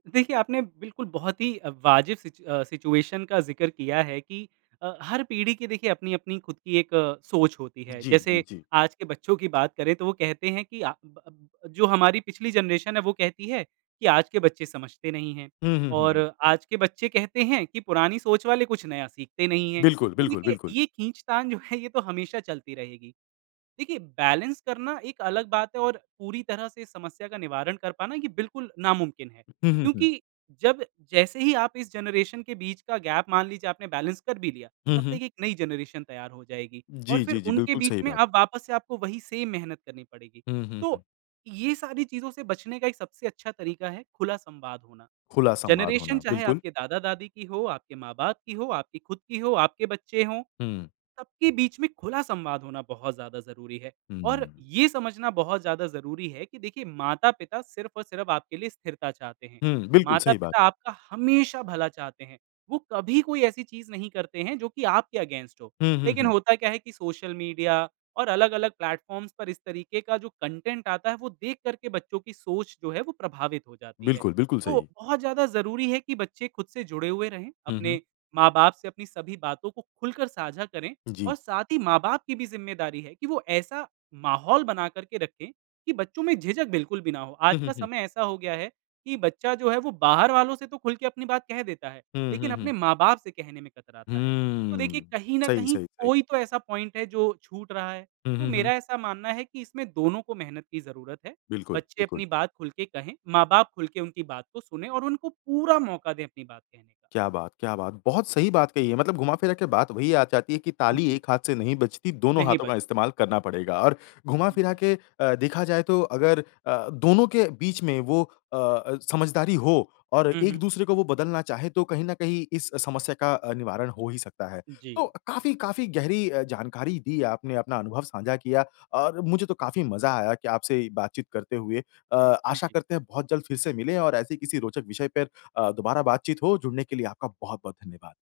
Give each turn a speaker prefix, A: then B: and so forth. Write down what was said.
A: देखिए, आपने बिल्कुल बहुत ही अ, वाजिब सिच अ, सिचुएशन का ज़िक्र किया है कि अ, हर पीढ़ी की देखिए अपनी अपनी खुद की एक अ, सोच होती है।
B: जी, हुँ,
A: जैसे
B: जी।
A: आज के बच्चों की बात करें तो वो कहते हैं कि अ, ब ब जो हमारी पिछली जनरेशन है, वो कहती है कि आज के बच्चे समझते नहीं हैं
B: हुँ, हुँ, हुँ, हुँ।
A: और आज के बच्चे कहते हैं कि पुरानी सोच वाले कुछ नया सीखते नहीं हैं।
B: बिल्कुल,
A: तो
B: बिल्कुल,
A: देखिए,
B: बिल्कुल।
A: ये खींचतान जो है, ये तो हमेशा चलती रहेगी। देखिए, बैलेंस करना एक अलग बात है और पूरी तरह से इस समस्या का निवारण कर पाना ये बिल्कुल नामुमकिन है।
B: हुँ, हुँ, हुँ।
A: क्योंकि जब जैसे ही आप इस जनरेशन के बीच का गैप मान लीजिए, आपने बैलेंस कर भी लिया,
B: हुँ,
A: तब
B: हुँ।
A: तक एक नई जनरेशन तैयार हो जाएगी और
B: जी,
A: फिर
B: जी, जी।
A: उनके
B: बिल्कुल,
A: बीच
B: सही
A: में
B: बात है।
A: अब वापस से आपको वही सेम मेहनत करनी पड़ेगी।
B: हुँ, हुँ, हुँ।
A: तो ये सारी चीज़ों से बचने का एक सबसे अच्छा तरीक़ा है, खुला संवाद होना।
B: खुला संवाद
A: जनरेशन
B: होना,
A: चाहे
B: बिल्कुल।
A: आपके दादा-दादी की हो, आपके माँ-बाप की हो, आपकी खुद की हो, आपके बच्चे हों।
B: हुँ।
A: सबके बीच में खुला संवाद होना बहुत ज़्यादा ज़रूरी है और
B: हुँ।
A: ये समझना बहुत ज़्यादा ज़रूरी है कि देखिए माता-पिता सिर्फ़ और सिर्फ़ आपके लिए स्थिरता चाहते हैं,
B: हुँ, बिल्कुल सही बात।
A: माता-पिता आपका हमेशा भला चाहते हैं। वो कभी कोई ऐसी चीज़ नहीं करते हैं, जो कि आपके अगेंस्ट हो।
B: हुँ, हुँ,
A: लेकिन
B: हुँ।
A: होता क्या है कि सोशल मीडिया और अलग-अलग प्लेटफ़ॉर्म्स पर इस तरीके का जो कंटेंट आता है, वो देख कर के बच्चों की सोच जो है वो प्रभावित हो जाती है।
B: बिल्कुल, बिल्कुल
A: तो
B: सही।
A: बहुत ज़्यादा ज़रूरी है कि बच्चे खुद से जुड़े हुए रहें,
B: हुँ, हुँ।
A: अपने माँ-बाप से अपनी सभी बातों को खुलकर साझा करें और
B: जी।
A: साथ ही माँ-बाप की भी ज़िम्मेदारी है कि वो ऐसा माहौल बना कर के रखें, कि बच्चों में झिझक बिल्कुल भी ना हो।
B: हुँ,
A: आज
B: हुँ,
A: का
B: हुँ।
A: समय ऐसा हो गया है कि बच्चा जो है वो बाहर वालों से तो खुलके अपनी बात कह देता है,
B: हुँ,
A: लेकिन
B: हुँ,
A: अपने
B: हुँ।
A: माँ-बाप से कहने में कतराता है। तो देखिए,
B: हुँ,
A: कहीं न
B: सही
A: कहीं
B: सही सही।
A: कोई तो ऐसा पॉइंट है जो छूट रहा है,
B: हुँ,
A: तो
B: हुँ, हुँ।
A: मेरा ऐसा मानना है कि इसमें दोनों को मेहनत की ज़रूरत है।
B: बिल्कुल,
A: बच्चे
B: बिल्कुल।
A: अपनी बात खुल के कहें, माँ-बाप खुल के उनकी बात को सुनें और उनको पूरा मौका दें अपनी बात कहने का।
B: क्या बात क्या बात। बहुत सही बात कही है। मतलब घुमा-फिरा के बात वही आ जाती है कि
A: उ,
B: ताली
A: जी।
B: एक हाथ से नहीं बजती दोनों
A: नहीं
B: हाथों
A: बच
B: का इस्तेमाल करना पड़ेगा। और घुमा-फिरा
A: जी।
B: के अ, देखा जाए तो अगर अ, दोनों के बीच में वो अ अ, समझदारी हो और
A: हुँ, हुँ।
B: एक-दूसरे को वो बदलना चाहें, तो कहीं न कहीं इस समस्या का अ, निवारण हो ही सकता है। तो,
A: जी।
B: काफ़ी काफ़ी गहरी अ, जानकारी दी आपने, अपना अनुभव साझा किया। और मुझे तो काफ़ी मज़ा आया कि आपसे ये बातचीत करते हुए अ,
A: उ,
B: आशा
A: जी।
B: करते हैं बहुत जल्द फिर से मिलें और ऐसे किसी रोचक विषय पर अ, दोबारा बातचीत हो। जुड़ने के लिए आपका बहुत-बहुत धन्यवाद।